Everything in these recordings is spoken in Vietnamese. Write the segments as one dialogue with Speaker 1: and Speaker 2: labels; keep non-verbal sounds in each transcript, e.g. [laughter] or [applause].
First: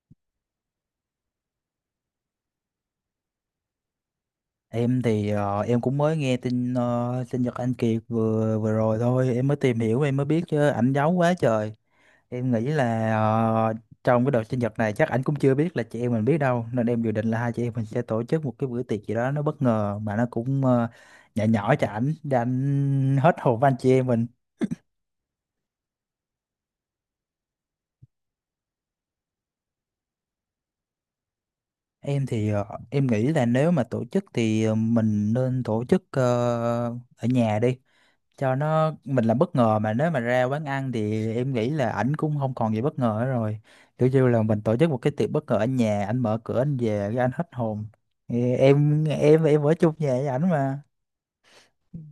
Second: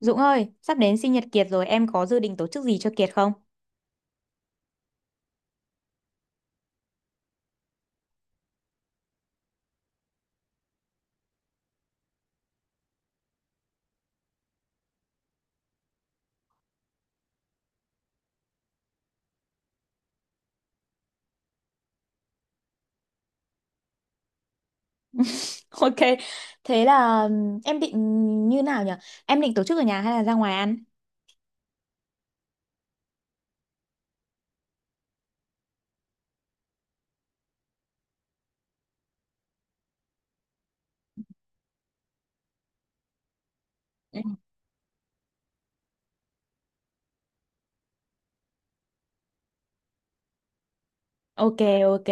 Speaker 1: Dũng ơi, sắp đến sinh nhật Kiệt rồi, em có dự định tổ chức gì cho Kiệt không?
Speaker 2: Em thì em cũng mới nghe tin, sinh nhật anh Kiệt vừa vừa rồi thôi, em mới tìm hiểu em mới biết chứ ảnh giấu quá trời. Em nghĩ là trong cái đợt sinh nhật này chắc ảnh cũng chưa biết là chị em mình biết đâu, nên em dự định là hai chị em mình sẽ tổ chức một cái bữa tiệc gì đó nó bất ngờ mà nó cũng nhỏ nhỏ cho ảnh để ảnh hết hồn với anh chị em mình.
Speaker 1: [laughs] Ok, thế là em định như nào nhỉ? Em định tổ chức ở nhà hay là ra ngoài ăn?
Speaker 2: Em thì em nghĩ là nếu mà tổ chức thì mình nên tổ chức ở nhà đi. Cho nó mình là bất ngờ, mà nếu mà ra quán ăn thì em nghĩ là ảnh cũng không còn gì bất ngờ nữa rồi. Kiểu
Speaker 1: Ừ.
Speaker 2: như là mình tổ chức một cái tiệc bất ngờ ở nhà, ảnh mở cửa anh về cái anh hết hồn. Thì em ở chung nhà với ảnh mà.
Speaker 1: Ok, ok.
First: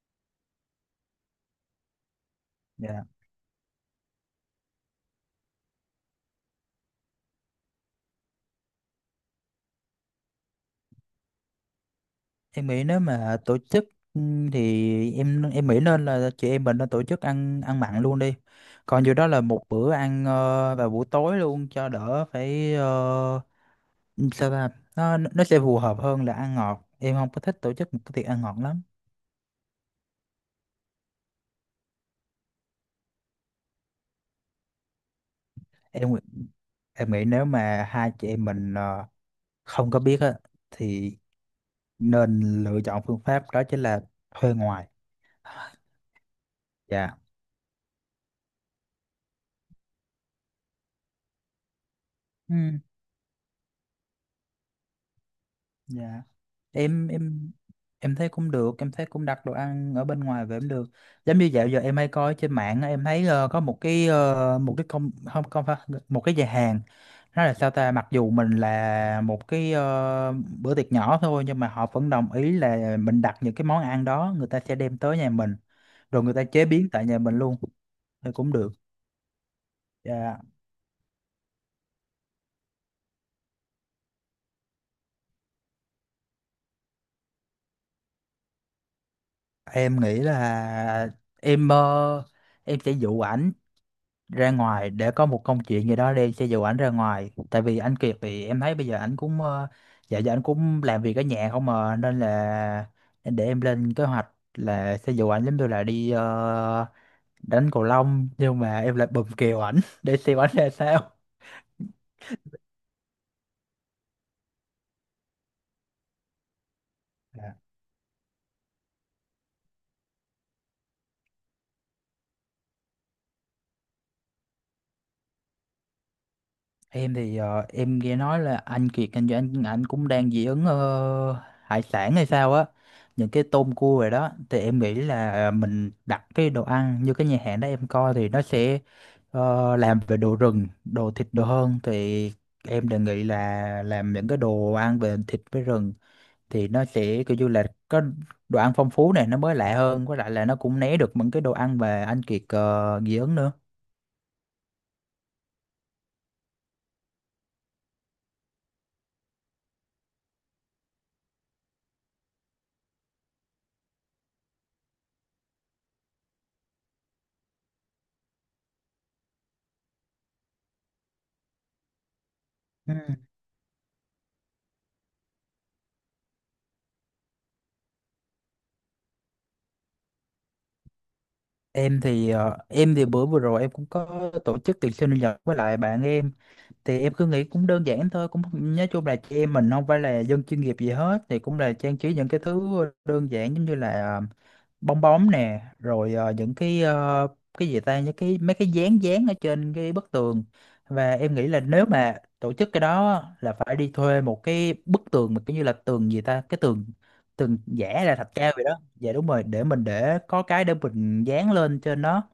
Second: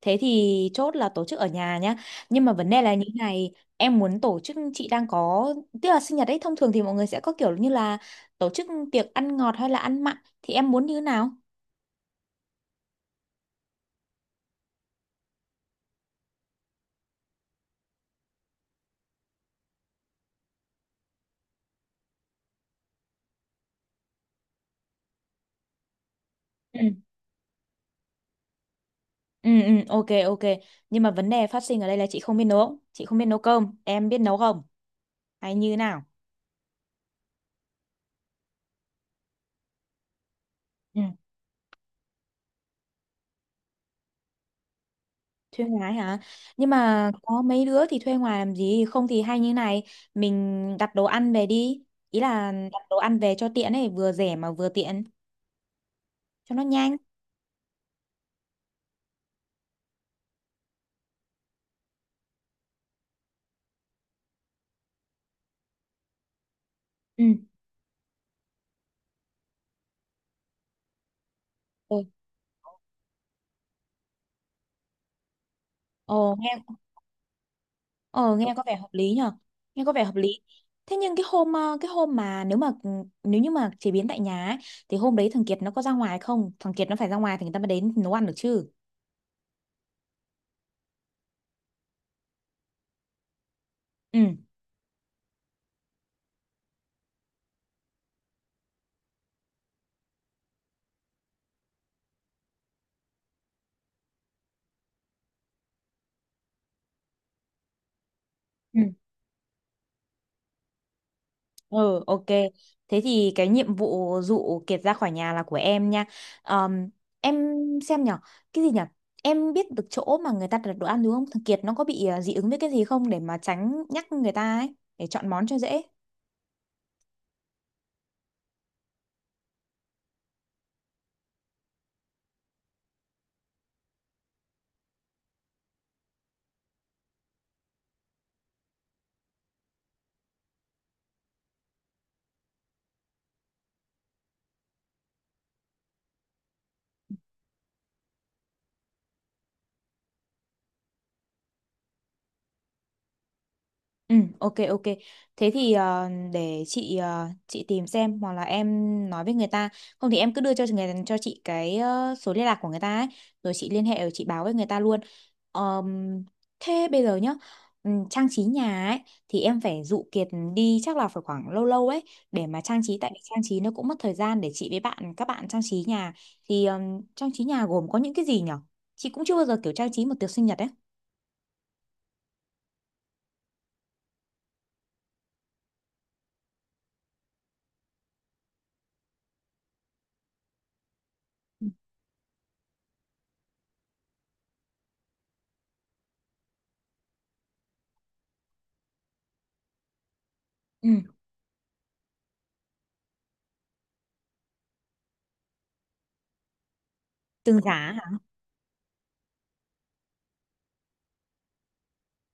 Speaker 1: Thế thì chốt là tổ chức ở nhà nhá. Nhưng mà vấn đề là như
Speaker 2: Dạ,
Speaker 1: thế này, em muốn tổ chức chị đang có, tức là sinh nhật ấy thông thường thì mọi người sẽ có kiểu như là tổ chức tiệc ăn ngọt hay là ăn mặn thì em muốn như thế nào?
Speaker 2: em nghĩ nếu mà tổ chức, ừ, thì em nghĩ nên là chị em mình nên tổ chức ăn ăn mặn luôn đi. Còn dù đó là một bữa ăn, vào buổi tối luôn cho đỡ phải, sao ta, nó sẽ phù hợp hơn là ăn
Speaker 1: Ừ.
Speaker 2: ngọt. Em không có thích tổ chức một cái tiệc ăn ngọt lắm.
Speaker 1: Ừ, ừ, ok, ok. Nhưng mà vấn đề phát sinh ở đây là chị không biết nấu, chị không biết nấu cơm, em biết nấu không? Hay như thế nào?
Speaker 2: Em Em nghĩ nếu mà hai chị em mình không có biết á thì nên lựa chọn phương pháp đó chính là thuê ngoài.
Speaker 1: Thuê ngoài hả, nhưng mà
Speaker 2: Dạ.
Speaker 1: có mấy đứa thì thuê ngoài làm gì, không thì hay như này, mình đặt đồ ăn về đi, ý là đặt
Speaker 2: Ừ.
Speaker 1: đồ ăn về cho tiện ấy, vừa rẻ mà vừa tiện,
Speaker 2: Dạ.
Speaker 1: cho nó nhanh.
Speaker 2: em em em thấy cũng được, em thấy cũng đặt đồ ăn ở bên ngoài về cũng được. Giống như dạo giờ em hay coi trên mạng á, em thấy có một cái một cái công, không, không phải, một cái nhà hàng.
Speaker 1: Ừ,
Speaker 2: Nó là sao ta, mặc dù mình là một cái bữa tiệc nhỏ thôi nhưng mà họ
Speaker 1: ừ.
Speaker 2: vẫn đồng ý là mình đặt những cái món ăn đó, người ta sẽ đem tới nhà mình, rồi người
Speaker 1: ồ
Speaker 2: ta
Speaker 1: nghe
Speaker 2: chế biến tại nhà mình luôn thì
Speaker 1: Ồ
Speaker 2: cũng
Speaker 1: nghe có
Speaker 2: được.
Speaker 1: vẻ hợp lý nhở, nghe có vẻ hợp lý.
Speaker 2: Dạ,
Speaker 1: Thế nhưng cái hôm mà, nếu như mà chế biến tại nhà ấy, thì hôm đấy thằng Kiệt nó có ra ngoài không, thằng Kiệt nó phải ra ngoài thì người ta mới đến nấu ăn được chứ.
Speaker 2: em nghĩ là em ờ, em sẽ dụ ảnh
Speaker 1: Ừ,
Speaker 2: ra ngoài để có một công chuyện gì đó đi, sẽ dụ ảnh ra ngoài. Tại vì anh Kiệt thì em thấy bây giờ ảnh cũng dạ giờ anh cũng làm việc ở nhà không mà, nên là để em lên kế hoạch là sẽ dụ ảnh giống như là đi đánh cầu lông nhưng mà
Speaker 1: ừ.
Speaker 2: em lại bùm kèo ảnh [laughs] để xem ảnh ra sao.
Speaker 1: Ừ, ok. Thế thì cái nhiệm vụ dụ Kiệt ra khỏi nhà là của em nha. Ờm, em
Speaker 2: Dạ.
Speaker 1: xem nhở, cái gì nhở? Em biết được chỗ mà người ta đặt đồ ăn đúng không? Thằng Kiệt nó có bị dị ứng với cái gì không, để mà tránh nhắc người ta ấy, để chọn món cho dễ.
Speaker 2: Em thì em nghe nói là anh Kiệt anh cũng đang dị ứng hải sản hay sao á, những cái tôm cua rồi đó. Thì em nghĩ là mình đặt cái đồ ăn như cái nhà hàng đó em coi thì nó sẽ, làm về đồ rừng, đồ thịt đồ hơn. Thì em đề nghị là làm những cái đồ ăn về thịt với rừng, thì nó sẽ kiểu như là có đồ ăn phong phú này, nó mới lạ hơn, với lại là nó cũng né được những cái đồ ăn mà anh Kiệt dị ứng nữa.
Speaker 1: Ừ, ok, ok. Thế thì để chị chị tìm xem, hoặc là em nói với người ta, không thì em cứ đưa cho người cho chị cái số liên lạc của người ta ấy, rồi chị liên hệ, rồi chị báo với người ta luôn. Ờm, Thế bây giờ nhá, trang trí nhà ấy thì em phải dụ Kiệt đi chắc là phải khoảng lâu lâu ấy, để mà trang
Speaker 2: Ừ.
Speaker 1: trí, tại vì trang trí nó cũng mất thời gian để chị với các bạn trang trí nhà. Thì trang trí nhà gồm có những cái gì nhở? Chị cũng chưa bao giờ kiểu trang trí một tiệc sinh nhật ấy.
Speaker 2: Em thì bữa vừa rồi em cũng có tổ chức tiệc sinh nhật với lại bạn em, thì em cứ nghĩ cũng đơn giản thôi, cũng nói chung là chị em mình không phải là dân chuyên nghiệp gì hết, thì cũng là trang trí những cái thứ đơn giản giống như là bong bóng nè, rồi những cái cái gì ta, những cái mấy cái dán dán ở trên cái bức tường.
Speaker 1: Ừ,
Speaker 2: Và em nghĩ là nếu mà tổ chức cái đó á, là phải đi thuê một cái bức tường mà kiểu như là tường gì ta, cái tường tường
Speaker 1: tường giá
Speaker 2: giả là
Speaker 1: hả?
Speaker 2: thạch cao vậy đó, dạ đúng rồi, để mình để có cái để mình dán lên trên nó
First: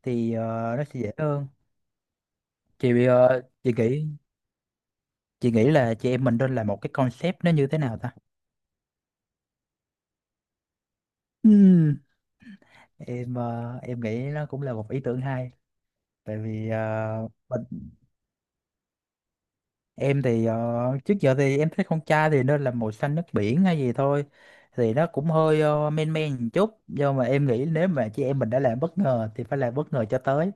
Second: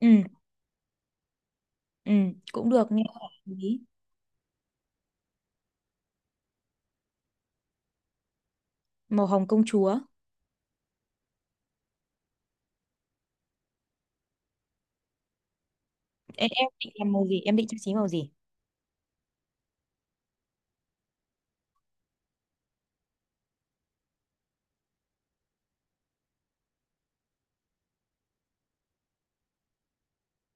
Speaker 1: Ừ.
Speaker 2: thì nó sẽ dễ hơn.
Speaker 1: Ừ, cũng được,
Speaker 2: chị
Speaker 1: nghe
Speaker 2: bị
Speaker 1: có vẻ
Speaker 2: ờ,
Speaker 1: hợp
Speaker 2: chị
Speaker 1: lý.
Speaker 2: nghĩ chị nghĩ là chị em mình nên làm một cái concept nó như thế nào ta.
Speaker 1: Màu hồng công chúa.
Speaker 2: Ừm, em nghĩ nó cũng là một ý tưởng hay, tại
Speaker 1: Em
Speaker 2: vì
Speaker 1: định làm màu gì? Em
Speaker 2: mình.
Speaker 1: định trang trí màu gì?
Speaker 2: em thì ờ, trước giờ thì em thấy con trai thì nên là màu xanh nước biển hay gì thôi, thì nó cũng hơi men men một chút, nhưng mà em nghĩ nếu mà chị em mình đã làm bất ngờ thì phải làm bất ngờ cho tới,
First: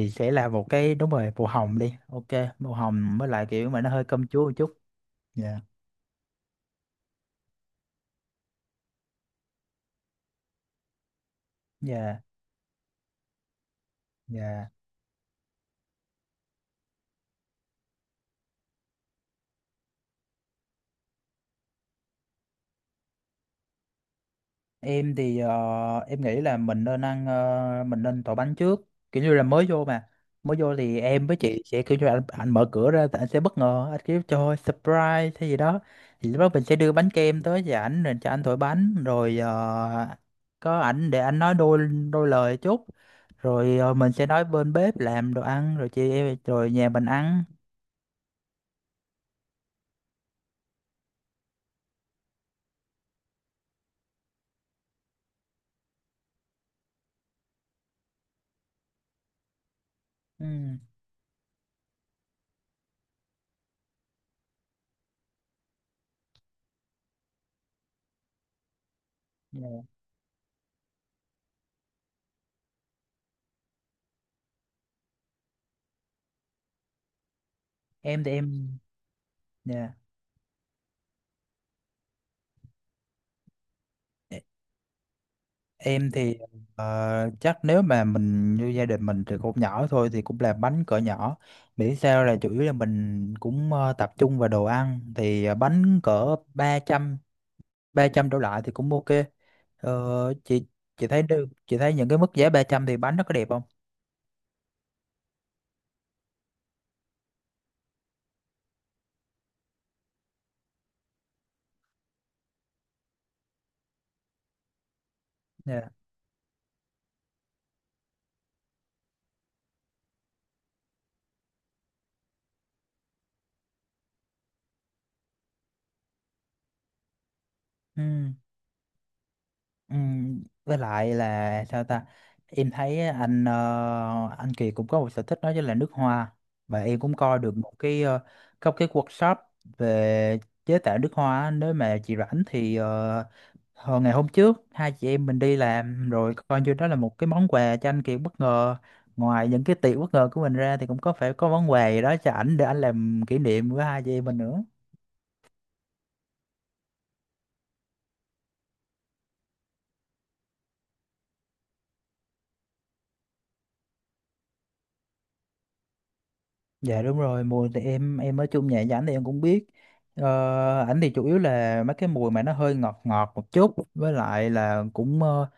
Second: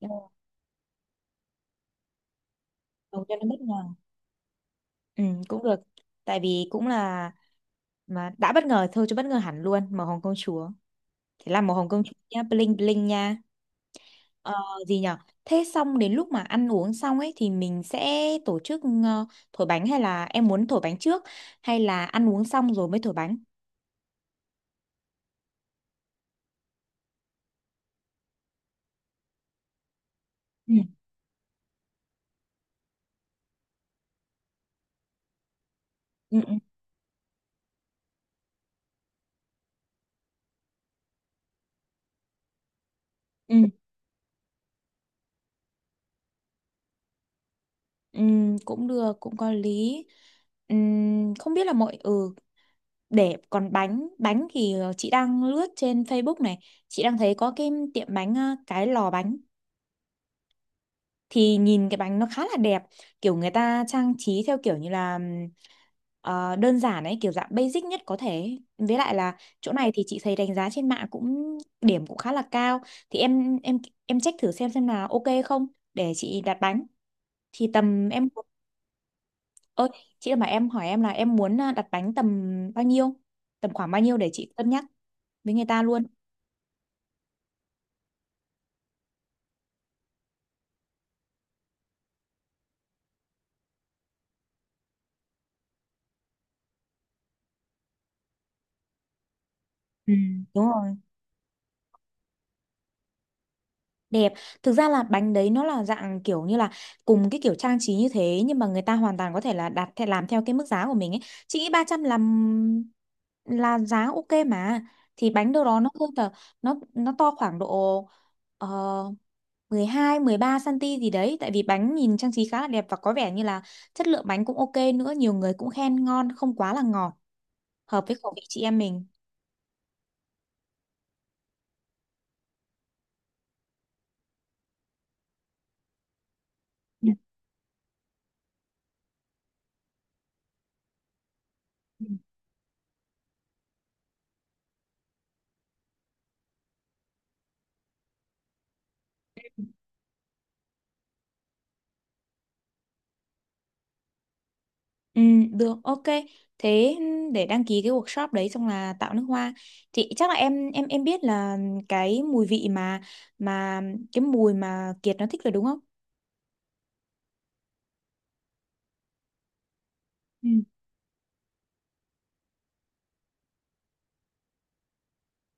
Speaker 1: Ừ,
Speaker 2: sẽ là một cái, đúng rồi, màu hồng đi, ok. Màu hồng
Speaker 1: màu
Speaker 2: với
Speaker 1: cho
Speaker 2: lại
Speaker 1: nó bất
Speaker 2: kiểu mà nó
Speaker 1: ngờ.
Speaker 2: hơi cơm chúa một chút.
Speaker 1: Ừ,
Speaker 2: Dạ.
Speaker 1: cũng được. Tại vì cũng là mà đã bất ngờ thôi chứ bất ngờ hẳn luôn, màu hồng công chúa. Thế là màu hồng công chúa
Speaker 2: Dạ.
Speaker 1: nha, bling bling nha. Ờ,
Speaker 2: Dạ,
Speaker 1: Gì nhở? Thế xong đến lúc mà ăn uống xong ấy thì mình sẽ tổ chức thổi bánh, hay là em muốn thổi bánh trước, hay là ăn uống xong rồi mới thổi bánh?
Speaker 2: em thì em nghĩ là mình nên mình nên tỏi bánh trước. Kiểu như là mới vô mà, mới
Speaker 1: Ừ.
Speaker 2: vô thì em với chị sẽ kiểu như là anh mở cửa ra thì anh sẽ bất ngờ, anh kiểu cho surprise hay gì đó. Thì
Speaker 1: Ừ,
Speaker 2: lúc đó
Speaker 1: ừ,
Speaker 2: mình sẽ đưa bánh kem tới cho ảnh rồi cho anh thổi bánh, rồi có ảnh để anh nói đôi đôi lời chút,
Speaker 1: ừ,
Speaker 2: rồi mình sẽ nói bên bếp làm đồ ăn rồi chị em rồi nhà mình ăn.
Speaker 1: ừ, cũng được, cũng có lý. Không biết là mọi ừ Để còn bánh bánh thì chị đang lướt trên Facebook này, chị đang thấy có cái lò bánh
Speaker 2: Ừ.
Speaker 1: thì nhìn cái bánh nó khá là đẹp, kiểu người ta trang trí theo kiểu như là đơn giản ấy, kiểu dạng basic nhất có thể, với lại là
Speaker 2: Dạ.
Speaker 1: chỗ này thì chị thấy đánh giá trên mạng cũng điểm cũng khá là cao. Thì em check thử xem là ok không, để chị đặt bánh. Thì tầm
Speaker 2: Em
Speaker 1: Em
Speaker 2: thì em.
Speaker 1: ơi,
Speaker 2: Dạ.
Speaker 1: chị mà em hỏi em là em muốn đặt bánh bao nhiêu tầm khoảng bao nhiêu, để chị cân nhắc với người ta luôn.
Speaker 2: Em thì chắc nếu mà mình như gia đình mình từ cũng nhỏ thôi thì cũng làm bánh cỡ nhỏ. Miễn sao là chủ yếu là mình cũng tập trung vào đồ ăn, thì bánh cỡ ba trăm đổ lại thì cũng ok.
Speaker 1: Ừ,
Speaker 2: Ờ,
Speaker 1: đúng
Speaker 2: chị
Speaker 1: rồi,
Speaker 2: chị thấy được, chị thấy những cái mức giá 300 thì bánh nó có đẹp không?
Speaker 1: đẹp. Thực ra là bánh đấy nó là dạng kiểu như là cùng cái kiểu trang trí như thế, nhưng mà người ta hoàn toàn có thể là đặt theo làm theo cái mức giá của mình ấy. Chị nghĩ 300 là giá ok mà. Thì bánh đâu đó nó
Speaker 2: Dạ.
Speaker 1: hơn tờ, nó to khoảng độ uh, 12 13 cm gì đấy, tại vì bánh nhìn trang trí khá là đẹp, và có vẻ như là chất lượng bánh cũng ok nữa, nhiều người cũng khen ngon, không quá là ngọt,
Speaker 2: Ừ.
Speaker 1: hợp với khẩu vị chị em mình.
Speaker 2: Với lại là sao ta, em thấy anh Kiệt cũng có một sở thích đó chính là nước hoa. Và em cũng coi được một cái có cái workshop về chế tạo nước hoa á. Nếu mà
Speaker 1: Ừ.
Speaker 2: chị rảnh thì hồi ngày hôm trước hai chị em mình đi làm rồi coi như đó là một cái món quà cho anh Kiệt bất ngờ. Ngoài những cái tiệc bất ngờ của mình ra thì cũng có phải có món quà gì đó cho ảnh để ảnh làm kỷ niệm với hai chị em mình nữa.
Speaker 1: Ừ, được, ok. Thế để đăng ký cái workshop đấy xong là tạo nước hoa, thì chắc là em biết là cái mùi vị mà mà cái mùi mà Kiệt nó thích rồi đúng không?
Speaker 2: Dạ đúng rồi, mùi thì em ở chung nhà với ảnh thì em cũng biết. Ờ,
Speaker 1: Ừ.
Speaker 2: ảnh thì chủ yếu là mấy cái mùi mà nó hơi ngọt ngọt một chút, với lại là cũng ờ,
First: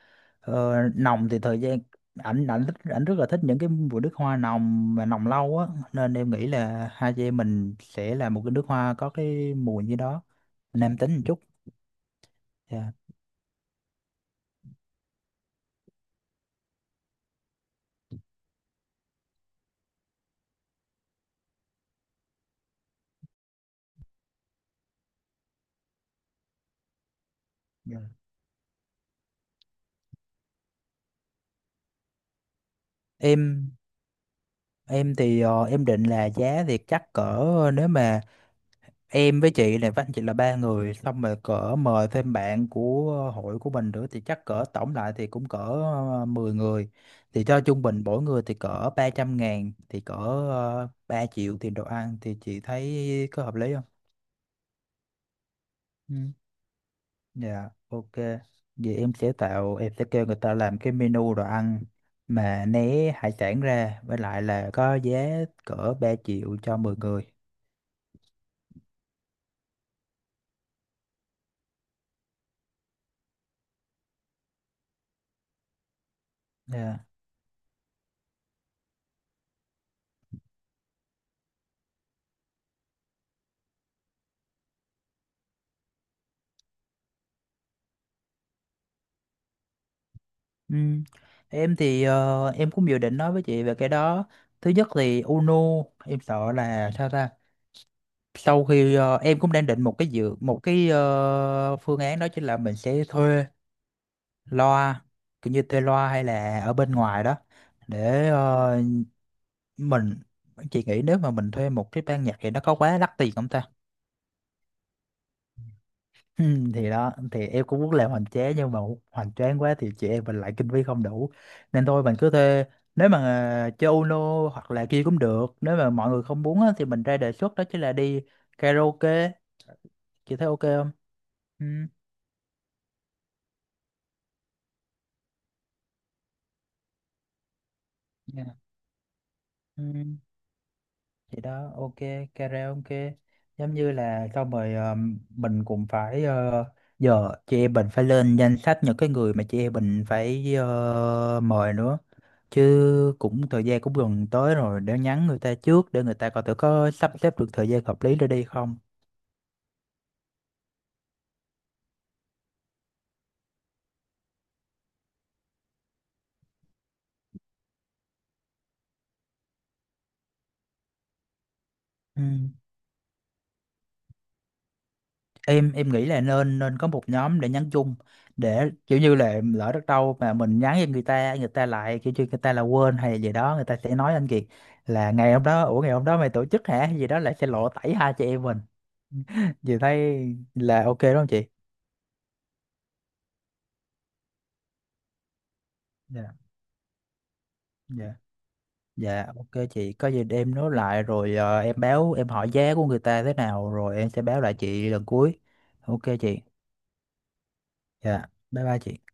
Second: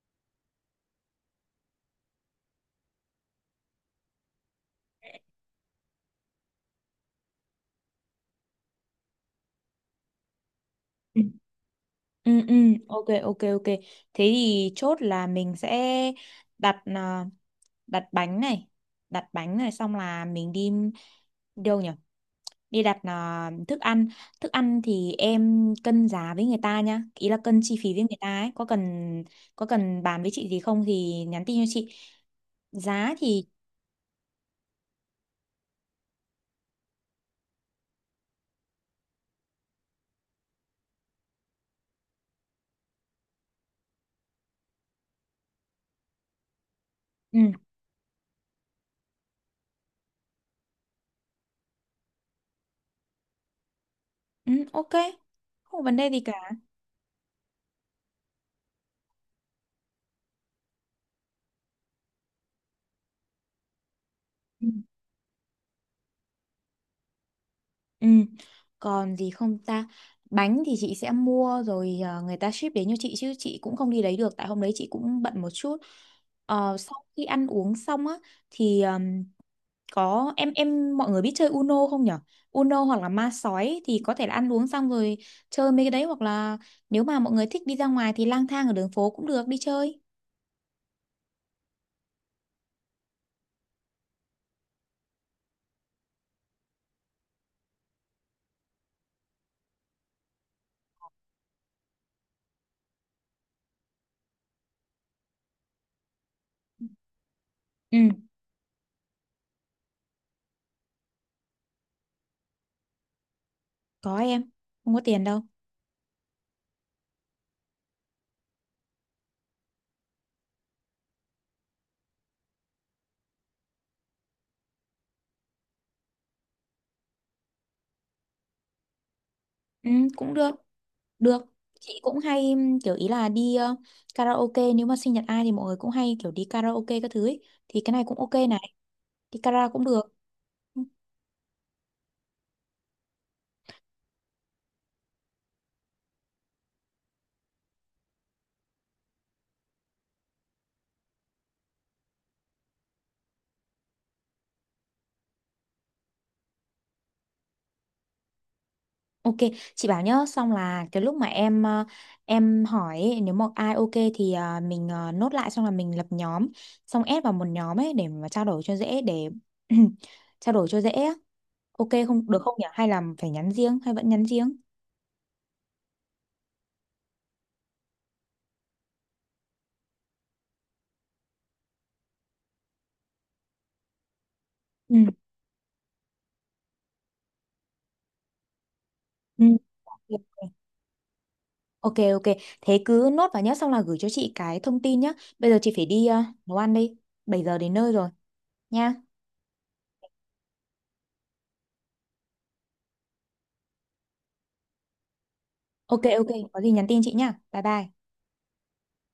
Speaker 2: ờ, nồng. Thì thời gian ảnh ảnh thích ảnh rất là thích những cái mùi nước hoa nồng mà nồng lâu á, nên em nghĩ là hai chị em mình sẽ làm một cái nước hoa có cái mùi như đó, nam tính một
Speaker 1: Ừ,
Speaker 2: chút.
Speaker 1: ừ, ừ,
Speaker 2: Dạ.
Speaker 1: ok, ok, ok. Thế thì chốt là mình sẽ đặt à, đặt bánh này, đặt bánh này xong là mình đi đâu nhỉ? Đi đặt thức ăn. Thức ăn thì em cân giá với người ta nhá, ý là cân chi phí
Speaker 2: Dạ.
Speaker 1: với người ta ấy, có cần bàn với chị gì không thì nhắn tin cho chị, giá thì
Speaker 2: Em em thì em định là giá thì chắc cỡ, nếu mà em với chị này với anh chị là ba người xong rồi cỡ mời thêm bạn của hội của mình nữa thì chắc cỡ tổng lại thì cũng cỡ 10 người.
Speaker 1: ừ,
Speaker 2: Thì cho trung bình mỗi người thì cỡ 300.000 thì cỡ 3 triệu tiền đồ ăn, thì chị thấy có hợp lý không?
Speaker 1: ừ, ok, không có vấn đề
Speaker 2: Ừ.
Speaker 1: gì cả.
Speaker 2: Dạ, ok, vậy em sẽ tạo em sẽ kêu người ta làm cái menu đồ ăn mà né hải sản ra, với lại
Speaker 1: Ừ.
Speaker 2: là có giá cỡ 3 triệu cho 10 người.
Speaker 1: Ừ. Còn gì không ta, bánh thì chị sẽ mua rồi, người ta ship đến cho chị chứ chị cũng không đi lấy được, tại hôm đấy chị cũng bận một chút. Sau
Speaker 2: Dạ.
Speaker 1: khi ăn uống xong á thì có em mọi người biết chơi Uno không nhở? Uno hoặc là ma sói thì có thể là ăn uống xong rồi chơi mấy cái đấy, hoặc là nếu mà mọi người thích đi ra ngoài thì lang thang ở đường phố cũng được, đi chơi.
Speaker 2: Ừ. Em thì em cũng dự định nói với chị về cái đó. Thứ nhất thì UNO, em sợ là sao ta? Sau khi em cũng đang định một cái dự một cái ờ, phương án đó chính là mình sẽ thuê loa, kiểu như thuê loa hay là ở bên ngoài đó,
Speaker 1: Ừ,
Speaker 2: để mình. Chị nghĩ nếu mà mình thuê một cái ban nhạc thì nó có quá đắt tiền không ta?
Speaker 1: có em, không có tiền đâu.
Speaker 2: Ừ, thì đó thì em cũng muốn làm hoành tráng, nhưng mà hoành tráng quá thì chị em mình lại kinh phí không đủ, nên thôi mình cứ thuê, nếu mà chơi Uno hoặc là kia cũng được. Nếu mà mọi người không muốn á, thì mình ra đề xuất đó chính là đi karaoke.
Speaker 1: Ừ, cũng
Speaker 2: Chị thấy
Speaker 1: được
Speaker 2: ok không?
Speaker 1: được
Speaker 2: Ừ.
Speaker 1: Chị cũng hay kiểu ý là đi karaoke, nếu mà sinh nhật ai thì mọi người cũng hay kiểu đi karaoke các thứ ấy. Thì cái này cũng ok
Speaker 2: Dạ.
Speaker 1: này, đi karaoke cũng được.
Speaker 2: Ừ. Thì đó, ok, karaoke. Giống như là xong rồi mình cũng phải giờ chị em mình phải lên danh sách những cái người mà chị em mình phải mời nữa. Chứ cũng thời gian cũng gần tới rồi, để nhắn người ta trước để người ta coi thử có sắp xếp được thời gian hợp lý để đi không.
Speaker 1: Ok, chị bảo nhá, xong là cái lúc mà em hỏi ấy, nếu mà ai ok thì mình nốt lại, xong là mình lập nhóm, xong ép vào một nhóm ấy để mà trao đổi cho dễ, để [clears throat] trao đổi cho dễ á. Ok
Speaker 2: Ừ.
Speaker 1: không, được không nhỉ? Hay là phải nhắn riêng, hay vẫn nhắn riêng?
Speaker 2: Em nghĩ là nên nên có một nhóm để nhắn chung, để kiểu như là lỡ đất đâu mà mình nhắn cho người ta, người ta lại kiểu như người ta là quên hay gì đó, người ta sẽ nói anh Kiệt
Speaker 1: Ừ.
Speaker 2: là, ngày hôm đó, ủa, ngày hôm đó mày tổ chức hả, hay gì đó, lại sẽ lộ tẩy hai chị em mình.
Speaker 1: Ừ.
Speaker 2: Chị thấy là ok đúng không chị?
Speaker 1: Ok, ok, thế cứ nốt vào nhá, xong là gửi cho chị cái thông tin nhá. Bây giờ chị phải đi
Speaker 2: Dạ.
Speaker 1: nấu ăn đi, 7 giờ đến nơi rồi
Speaker 2: Dạ.
Speaker 1: nha.
Speaker 2: Dạ, ok chị, có gì để em nối lại rồi em báo em hỏi giá của người ta thế nào rồi em sẽ báo lại chị lần cuối.
Speaker 1: Ok,
Speaker 2: Ok
Speaker 1: ok,
Speaker 2: chị.
Speaker 1: có gì nhắn tin chị nhá. Bye bye.
Speaker 2: Dạ, bye bye chị.